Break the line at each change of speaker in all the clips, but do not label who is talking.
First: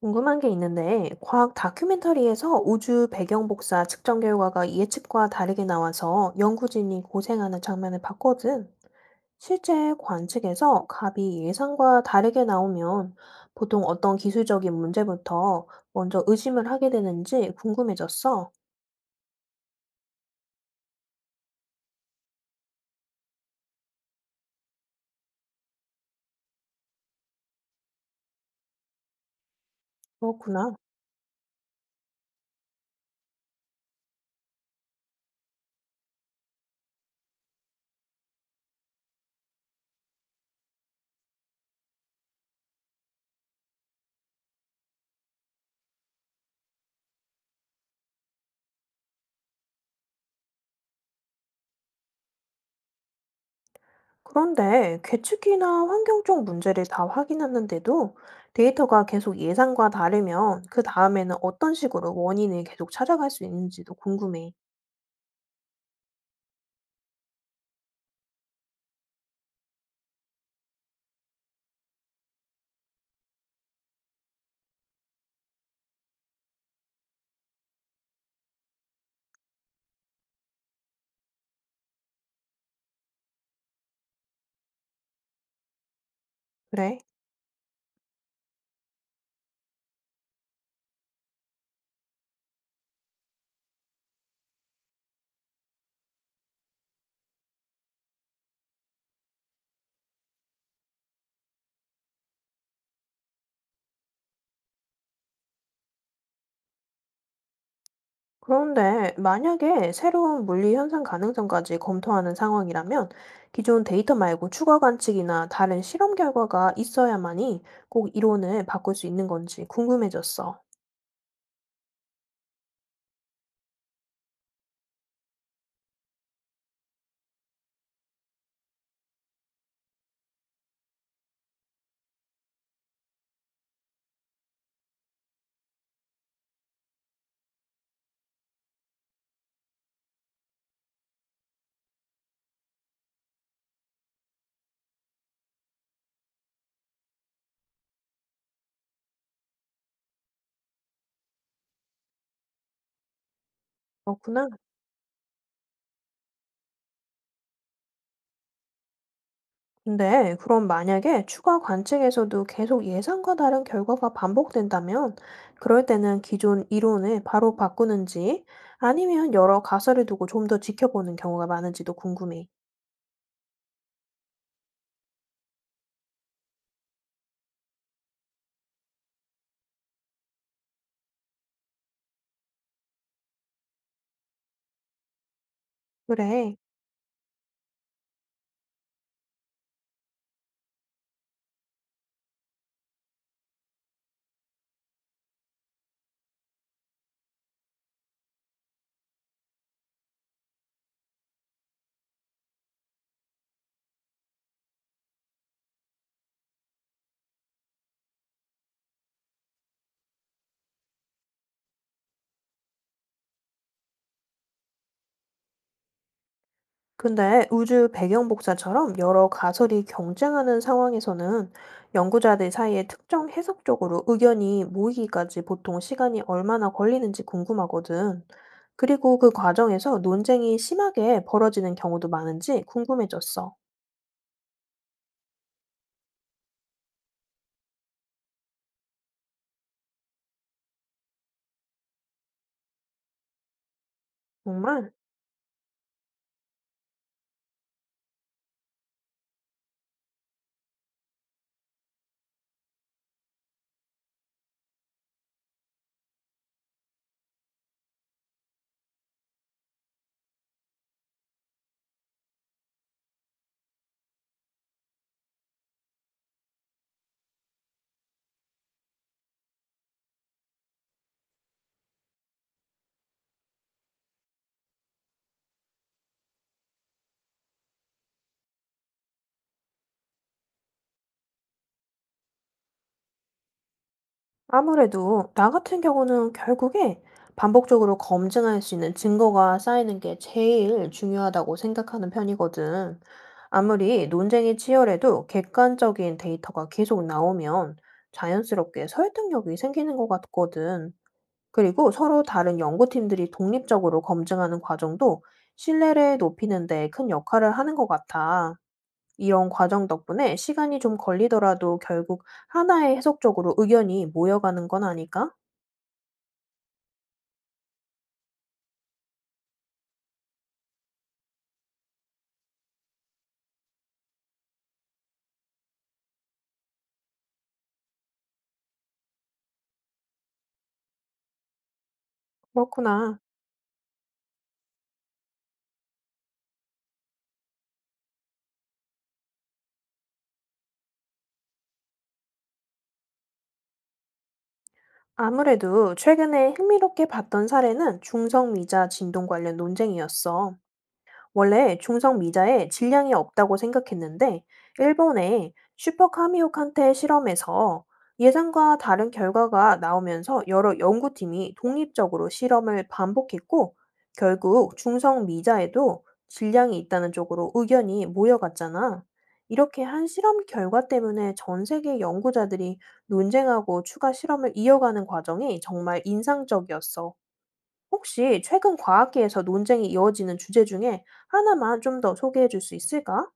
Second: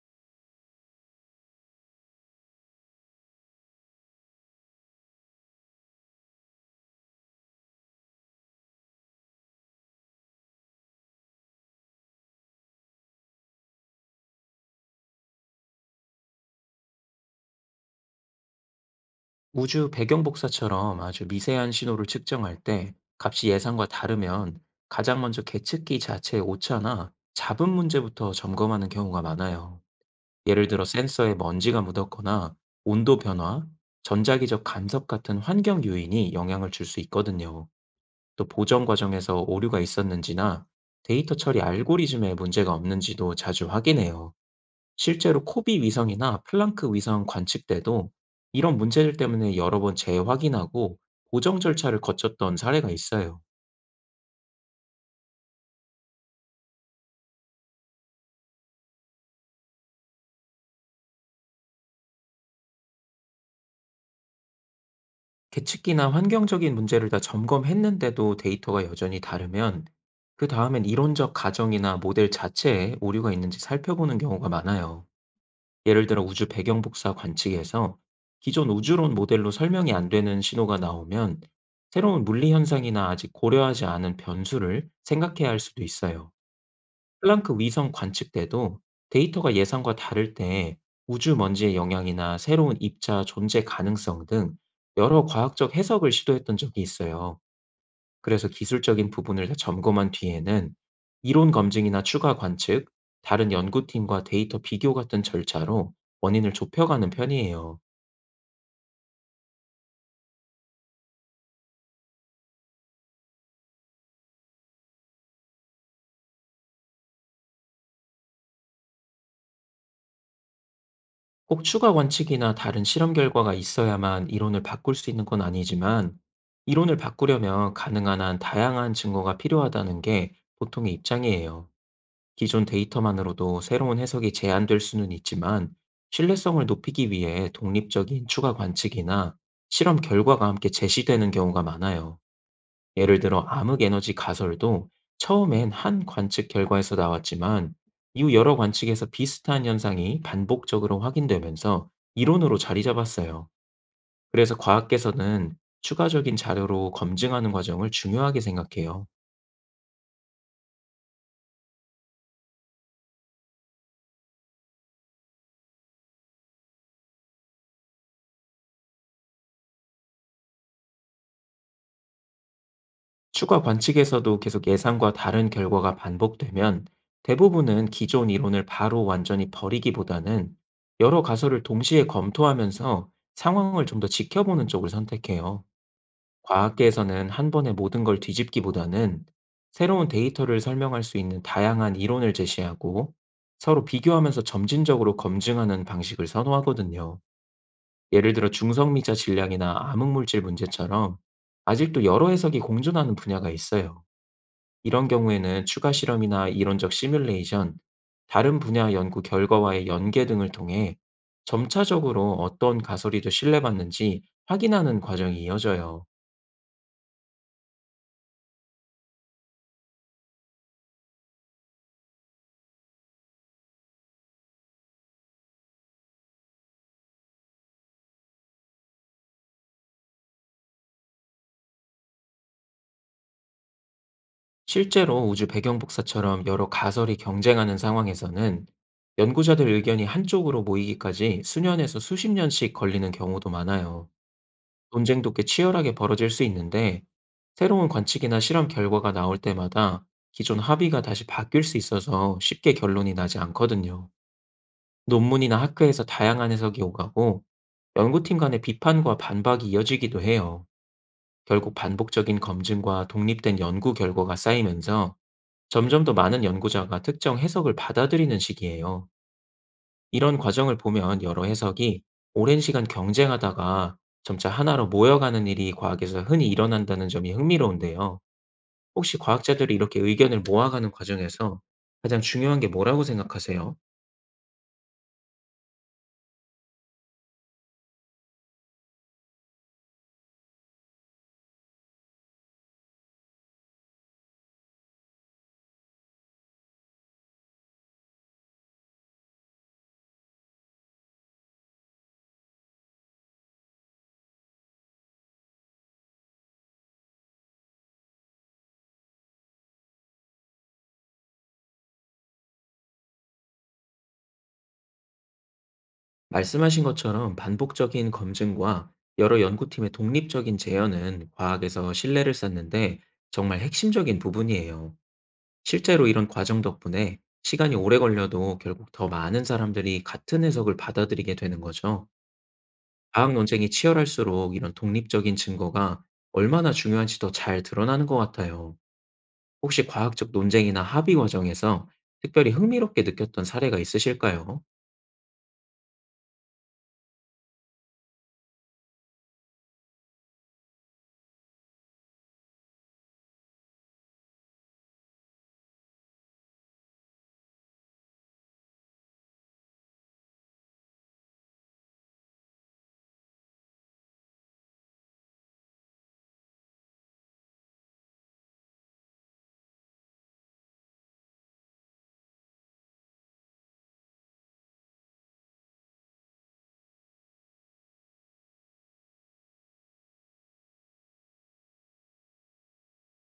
궁금한 게 있는데, 과학 다큐멘터리에서 우주 배경 복사 측정 결과가 예측과 다르게 나와서 연구진이 고생하는 장면을 봤거든. 실제 관측에서 값이 예상과 다르게 나오면 보통 어떤 기술적인 문제부터 먼저 의심을 하게 되는지 궁금해졌어.
우주 배경 복사처럼 아주 미세한 신호를 측정할 때 값이 예상과 다르면, 가장 먼저 계측기 자체의 오차나 잡음 문제부터 점검하는 경우가 많아요. 예를
그렇구나.
들어 센서에 먼지가 묻었거나 온도 변화, 전자기적 간섭 같은 환경 요인이 영향을 줄 수 있거든요. 또 보정 과정에서 오류가 있었는지나 데이터 처리 알고리즘에 문제가 없는지도 자주 확인해요. 실제로 코비 위성이나 플랑크 위성 관측 때도 이런 문제들 때문에 여러 번 재확인하고 보정 절차를 거쳤던 사례가 있어요.
그런데 계측이나 환경적 문제를 다 확인했는데도 데이터가 계속 예상과 다르면 그 다음에는 어떤 식으로 원인을 계속 찾아갈 수 있는지도 궁금해.
계측기나 환경적인 문제를 다 점검했는데도 데이터가 여전히 다르면, 그 다음엔 이론적 가정이나 모델 자체에 오류가 있는지 살펴보는 경우가 많아요. 예를 들어 우주 배경 복사 관측에서 기존 우주론 모델로 설명이 안 되는 신호가 나오면, 새로운 물리 현상이나 아직 고려하지 않은 변수를 생각해야 할 수도 있어요.
그래.
플랑크 위성 관측 때도 데이터가 예상과 다를 때 우주 먼지의 영향이나 새로운 입자 존재 가능성 등 여러 과학적 해석을 시도했던 적이 있어요. 그래서 기술적인 부분을 다 점검한 뒤에는 이론 검증이나 추가 관측, 다른 연구팀과 데이터 비교 같은 절차로 원인을 좁혀가는 편이에요.
그런데 만약에 새로운 물리 현상 가능성까지 검토하는 상황이라면 기존 데이터 말고 추가 관측이나 다른 실험 결과가 있어야만이 꼭 이론을 바꿀 수 있는 건지 궁금해졌어.
꼭 추가 원칙이나 다른 실험 결과가 있어야만 이론을 바꿀 수 있는 건 아니지만, 이론을 바꾸려면 가능한 한 다양한 증거가 필요하다는 게 보통의 입장이에요. 기존 데이터만으로도 새로운 해석이 제한될 수는 있지만, 신뢰성을 높이기 위해 독립적인 추가 관측이나 실험 결과가 함께 제시되는 경우가 많아요. 예를 들어 암흑에너지 가설도 처음엔 한 관측 결과에서 나왔지만, 이후 여러 관측에서 비슷한 현상이 반복적으로 확인되면서 이론으로 자리 잡았어요.
그렇구나.
그래서 과학계에서는 추가적인 자료로 검증하는 과정을 중요하게 생각해요.
근데 그럼 만약에 추가 관측에서도 계속 예상과 다른 결과가 반복된다면 그럴 때는 기존 이론을 바로 바꾸는지 아니면 여러 가설을 두고 좀 더 지켜보는 경우가 많은지도 궁금해.
추가 관측에서도 계속 예상과 다른 결과가 반복되면, 대부분은 기존 이론을 바로 완전히 버리기보다는 여러 가설을 동시에 검토하면서 상황을 좀 더 지켜보는 쪽을 선택해요.
그래.
과학계에서는 한 번에 모든 걸 뒤집기보다는, 새로운 데이터를 설명할 수 있는 다양한 이론을 제시하고 서로 비교하면서 점진적으로 검증하는 방식을 선호하거든요. 예를 들어 중성미자 질량이나 암흑물질 문제처럼 아직도 여러 해석이 공존하는 분야가 있어요. 이런 경우에는 추가 실험이나 이론적 시뮬레이션, 다른 분야 연구 결과와의 연계 등을 통해 점차적으로 어떤 가설이 더 신뢰받는지 확인하는 과정이 이어져요.
근데 우주 배경 복사처럼 여러 가설이 경쟁하는 상황에서는 연구자들 사이에 특정 해석 쪽으로 의견이 모이기까지 보통 시간이 얼마나 걸리는지 궁금하거든. 그리고 그 과정에서 논쟁이 심하게 벌어지는 경우도 많은지 궁금해졌어.
실제로 우주 배경복사처럼 여러 가설이 경쟁하는 상황에서는, 연구자들 의견이 한쪽으로 모이기까지 수년에서 수십 년씩 걸리는 경우도 많아요.
정말?
논쟁도 꽤 치열하게 벌어질 수 있는데, 새로운 관측이나 실험 결과가 나올 때마다 기존 합의가 다시 바뀔 수 있어서 쉽게 결론이 나지 않거든요. 논문이나 학회에서 다양한 해석이 오가고, 연구팀 간의 비판과 반박이 이어지기도 해요. 결국 반복적인 검증과 독립된 연구 결과가 쌓이면서 점점 더 많은 연구자가 특정 해석을 받아들이는 시기예요. 이런 과정을 보면 여러 해석이 오랜 시간 경쟁하다가 점차 하나로 모여가는 일이 과학에서 흔히 일어난다는 점이 흥미로운데요. 혹시 과학자들이 이렇게 의견을 모아가는 과정에서 가장 중요한 게 뭐라고 생각하세요?
아무래도 나 같은 경우는 결국에 반복적으로 검증할 수 있는 증거가 쌓이는 게 제일 중요하다고 생각하는 편이거든. 아무리 논쟁이 치열해도 객관적인 데이터가 계속 나오면 자연스럽게 설득력이 생기는 것 같거든. 그리고 서로 다른 연구팀들이 독립적으로 검증하는 과정도 신뢰를 높이는 데 큰 역할을 하는 것 같아. 이런 과정 덕분에 시간이 좀 걸리더라도 결국 하나의 해석적으로 의견이 모여가는 건 아닐까?
말씀하신 것처럼 반복적인 검증과 여러 연구팀의 독립적인 재현은 과학에서 신뢰를 쌓는데 정말 핵심적인 부분이에요. 실제로 이런 과정 덕분에 시간이 오래 걸려도 결국 더 많은 사람들이 같은 해석을 받아들이게 되는 거죠.
그렇구나.
과학 논쟁이 치열할수록 이런 독립적인 증거가 얼마나 중요한지 더 잘 드러나는 것 같아요. 혹시 과학적 논쟁이나 합의 과정에서 특별히 흥미롭게 느꼈던 사례가 있으실까요?
아무래도 최근에 흥미롭게 봤던 사례는 중성미자 진동 관련 논쟁이었어. 원래 중성 미자에 질량이 없다고 생각했는데, 일본의 슈퍼카미오칸테 실험에서 예상과 다른 결과가 나오면서 여러 연구팀이 독립적으로 실험을 반복했고, 결국 중성 미자에도 질량이 있다는 쪽으로 의견이 모여갔잖아. 이렇게 한 실험 결과 때문에 전 세계 연구자들이 논쟁하고 추가 실험을 이어가는 과정이 정말 인상적이었어. 혹시 최근 과학계에서 논쟁이 이어지는 주제 중에 하나만 좀 더 소개해 줄 수 있을까?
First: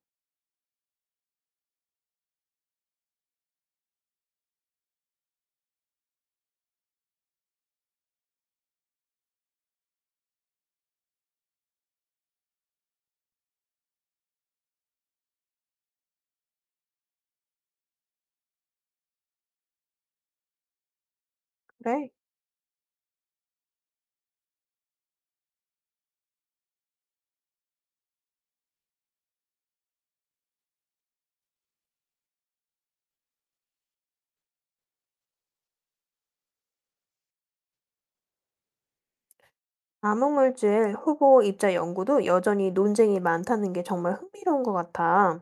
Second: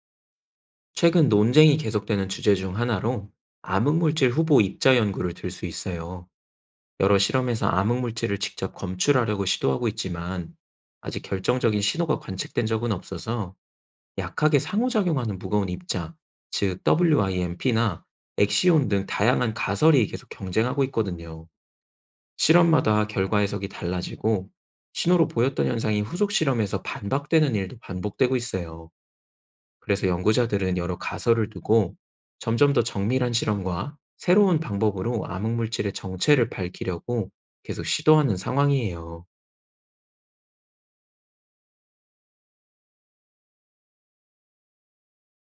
최근 논쟁이 계속되는 주제 중 하나로 암흑물질 후보 입자 연구를 들 수 있어요. 여러 실험에서 암흑 물질을 직접 검출하려고 시도하고 있지만, 아직 결정적인 신호가 관측된 적은 없어서 약하게 상호작용하는 무거운 입자, 즉 WIMP나 엑시온 등 다양한 가설이 계속 경쟁하고 있거든요.
그래.
실험마다 결과 해석이 달라지고, 신호로 보였던 현상이 후속 실험에서 반박되는 일도 반복되고 있어요. 그래서 연구자들은 여러 가설을 두고 점점 더 정밀한 실험과 새로운 방법으로 암흑물질의 정체를 밝히려고 계속 시도하는 상황이에요.
암흑물질 후보 입자 연구도 여전히 논쟁이 많다는 게 정말 흥미로운 것 같아.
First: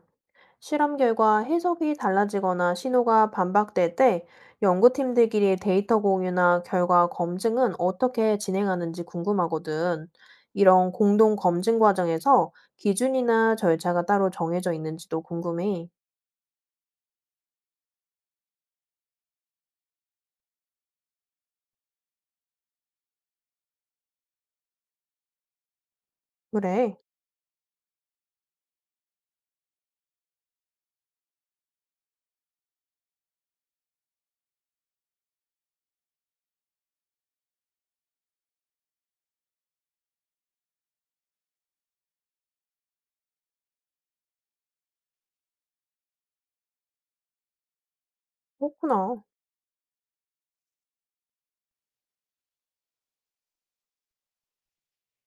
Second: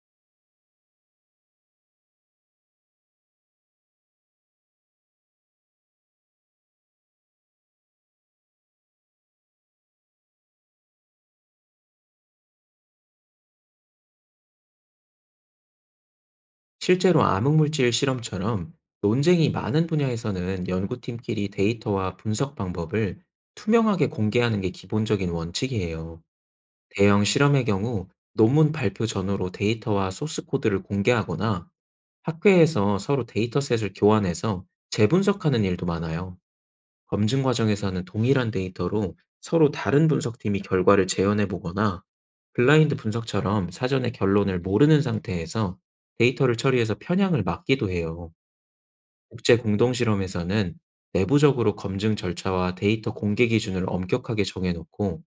실험 결과 해석이 달라지거나 신호가 반박될 때 연구팀들끼리 데이터 공유나 결과 검증은 어떻게 진행하는지 궁금하거든. 이런 공동 검증 과정에서 기준이나 절차가 따로 정해져 있는지도 궁금해.
실제로 암흑물질 실험처럼 논쟁이 많은 분야에서는 연구팀끼리 데이터와 분석 방법을 투명하게 공개하는 게 기본적인 원칙이에요.
그래,
대형 실험의 경우 논문 발표 전후로 데이터와 소스 코드를 공개하거나 학회에서 서로 데이터셋을 교환해서 재분석하는 일도 많아요. 검증 과정에서는 동일한 데이터로 서로 다른 분석팀이 결과를 재현해 보거나, 블라인드 분석처럼 사전에 결론을 모르는 상태에서 데이터를 처리해서 편향을 막기도 해요.
그렇구나.
국제 공동 실험에서는 내부적으로 검증 절차와 데이터 공개 기준을 엄격하게 정해놓고,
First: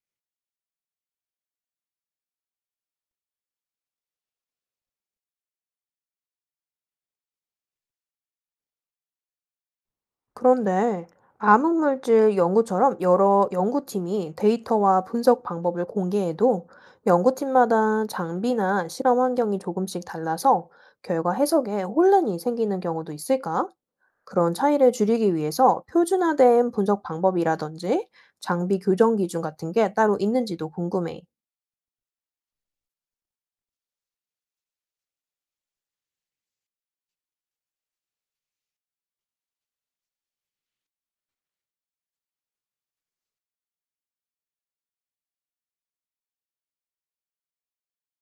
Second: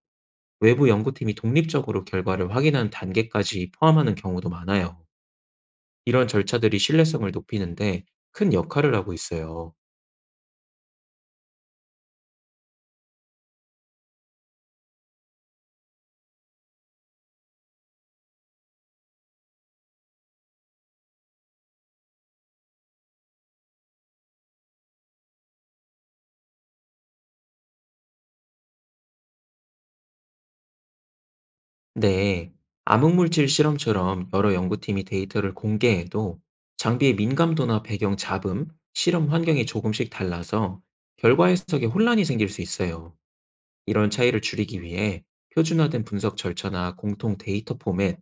외부 연구팀이 독립적으로 결과를 확인하는 단계까지 포함하는 경우도 많아요. 이런 절차들이 신뢰성을 높이는데 큰 역할을 하고 있어요.
그런데 암흑물질 연구처럼 여러 연구팀이 데이터와 분석 방법을 공개해도 연구팀마다 장비나 실험 환경이 조금씩 달라서 결과 해석에 혼란이 생기는 경우도 있을까? 그런 차이를 줄이기 위해서 표준화된 분석 방법이라든지 장비 교정 기준 같은 게 따로 있는지도 궁금해.
네, 암흑물질 실험처럼 여러 연구팀이 데이터를 공개해도 장비의 민감도나 배경 잡음, 실험 환경이 조금씩 달라서 결과 해석에 혼란이 생길 수 있어요. 이런 차이를 줄이기 위해 표준화된 분석 절차나 공통 데이터 포맷,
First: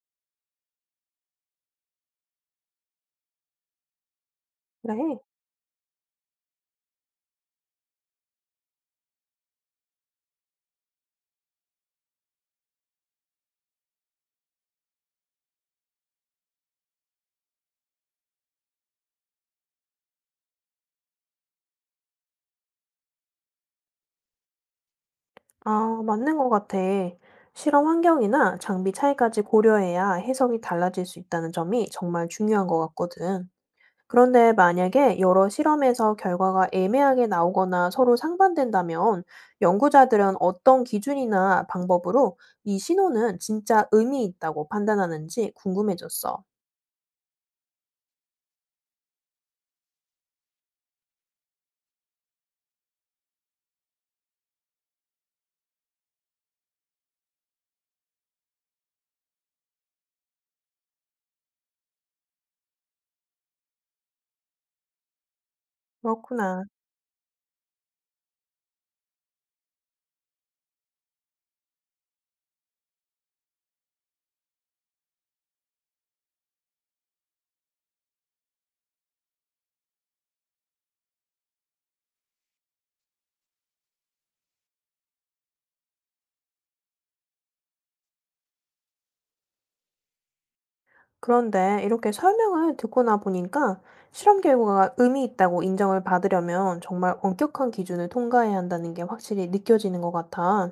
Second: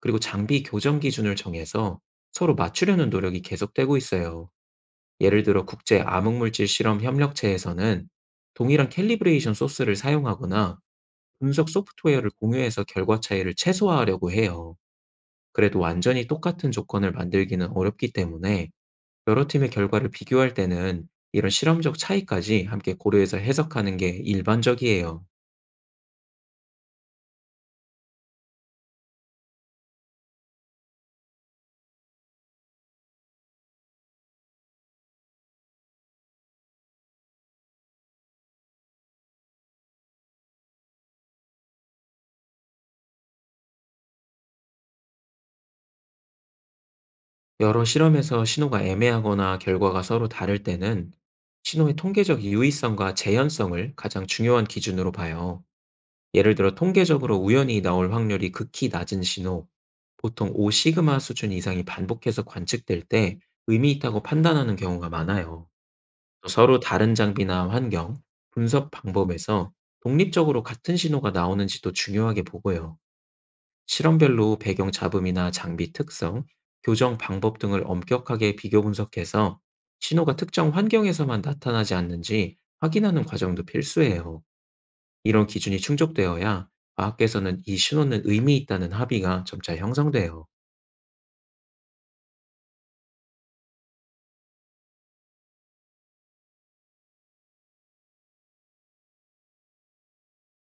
그리고 장비 교정 기준을 정해서 서로 맞추려는 노력이 계속되고 있어요.
그래.
예를 들어 국제 암흑물질 실험 협력체에서는 동일한 캘리브레이션 소스를 사용하거나 분석 소프트웨어를 공유해서 결과 차이를 최소화하려고 해요. 그래도 완전히 똑같은 조건을 만들기는 어렵기 때문에 여러 팀의 결과를 비교할 때는 이런 실험적 차이까지 함께 고려해서 해석하는 게 일반적이에요.
아, 맞는 것 같아. 실험 환경이나 장비 차이까지 고려해야 해석이 달라질 수 있다는 점이 정말 중요한 것 같거든. 그런데 만약에 여러 실험에서 결과가 애매하게 나오거나 서로 상반된다면 연구자들은 어떤 기준이나 방법으로 이 신호는 진짜 의미 있다고 판단하는지 궁금해졌어.
여러 실험에서 신호가 애매하거나 결과가 서로 다를 때는 신호의 통계적 유의성과 재현성을 가장 중요한 기준으로 봐요. 예를 들어 통계적으로 우연히 나올 확률이 극히 낮은 신호, 보통 5시그마 수준 이상이 반복해서 관측될 때 의미 있다고 판단하는 경우가 많아요. 또
그렇구나.
서로 다른 장비나 환경, 분석 방법에서 독립적으로 같은 신호가 나오는지도 중요하게 보고요. 실험별로 배경 잡음이나 장비 특성, 교정 방법 등을 엄격하게 비교 분석해서 신호가 특정 환경에서만 나타나지 않는지 확인하는 과정도 필수예요. 이런 기준이 충족되어야 과학계에서는 이 신호는 의미 있다는 합의가 점차 형성돼요.
그런데 이렇게 설명을 듣고나 보니까 실험 결과가 의미 있다고 인정을 받으려면 정말 엄격한 기준을 통과해야 한다는 게 확실히 느껴지는 것 같아.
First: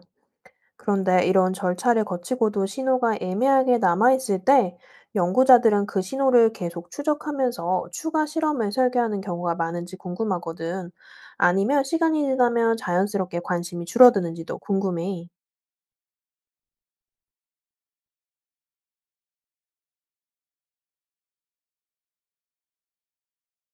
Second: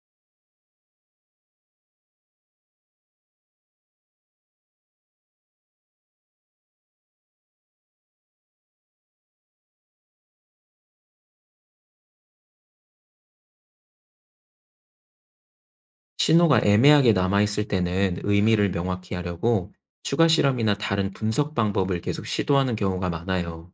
그런데 이런 절차를 거치고도 신호가 애매하게 남아있을 때 연구자들은 그 신호를 계속 추적하면서 추가 실험을 설계하는 경우가 많은지 궁금하거든. 아니면 시간이 지나면 자연스럽게 관심이 줄어드는지도 궁금해.
신호가 애매하게 남아있을 때는 의미를 명확히 하려고 추가 실험이나 다른 분석 방법을 계속 시도하는 경우가 많아요.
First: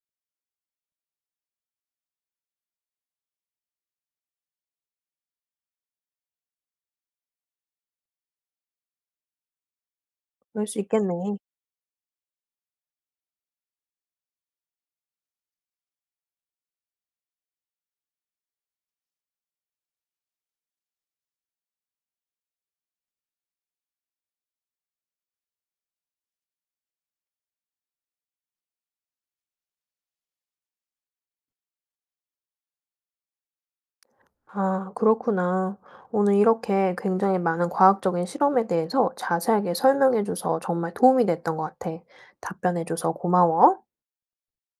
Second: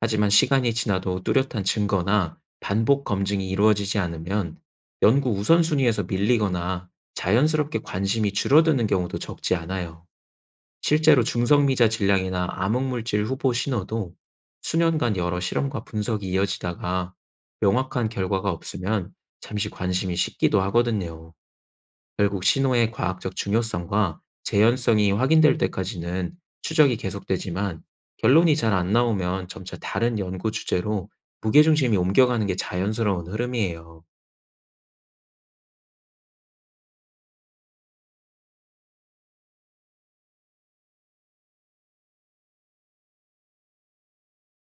하지만 시간이 지나도 뚜렷한 증거나 반복 검증이 이루어지지 않으면 연구 우선순위에서 밀리거나 자연스럽게 관심이 줄어드는 경우도 적지 않아요.
그럴 수 있겠네.
실제로 중성미자 질량이나 암흑물질 후보 신호도 수년간 여러 실험과 분석이 이어지다가 명확한 결과가 없으면 잠시 관심이 식기도 하거든요. 결국 신호의 과학적 중요성과 재현성이 확인될 때까지는 추적이 계속되지만, 결론이 잘 안 나오면 점차 다른 연구 주제로 무게중심이 옮겨가는 게 자연스러운 흐름이에요.
아, 그렇구나. 오늘 이렇게 굉장히 많은 과학적인 실험에 대해서 자세하게 설명해줘서 정말 도움이 됐던 것 같아. 답변해줘서 고마워.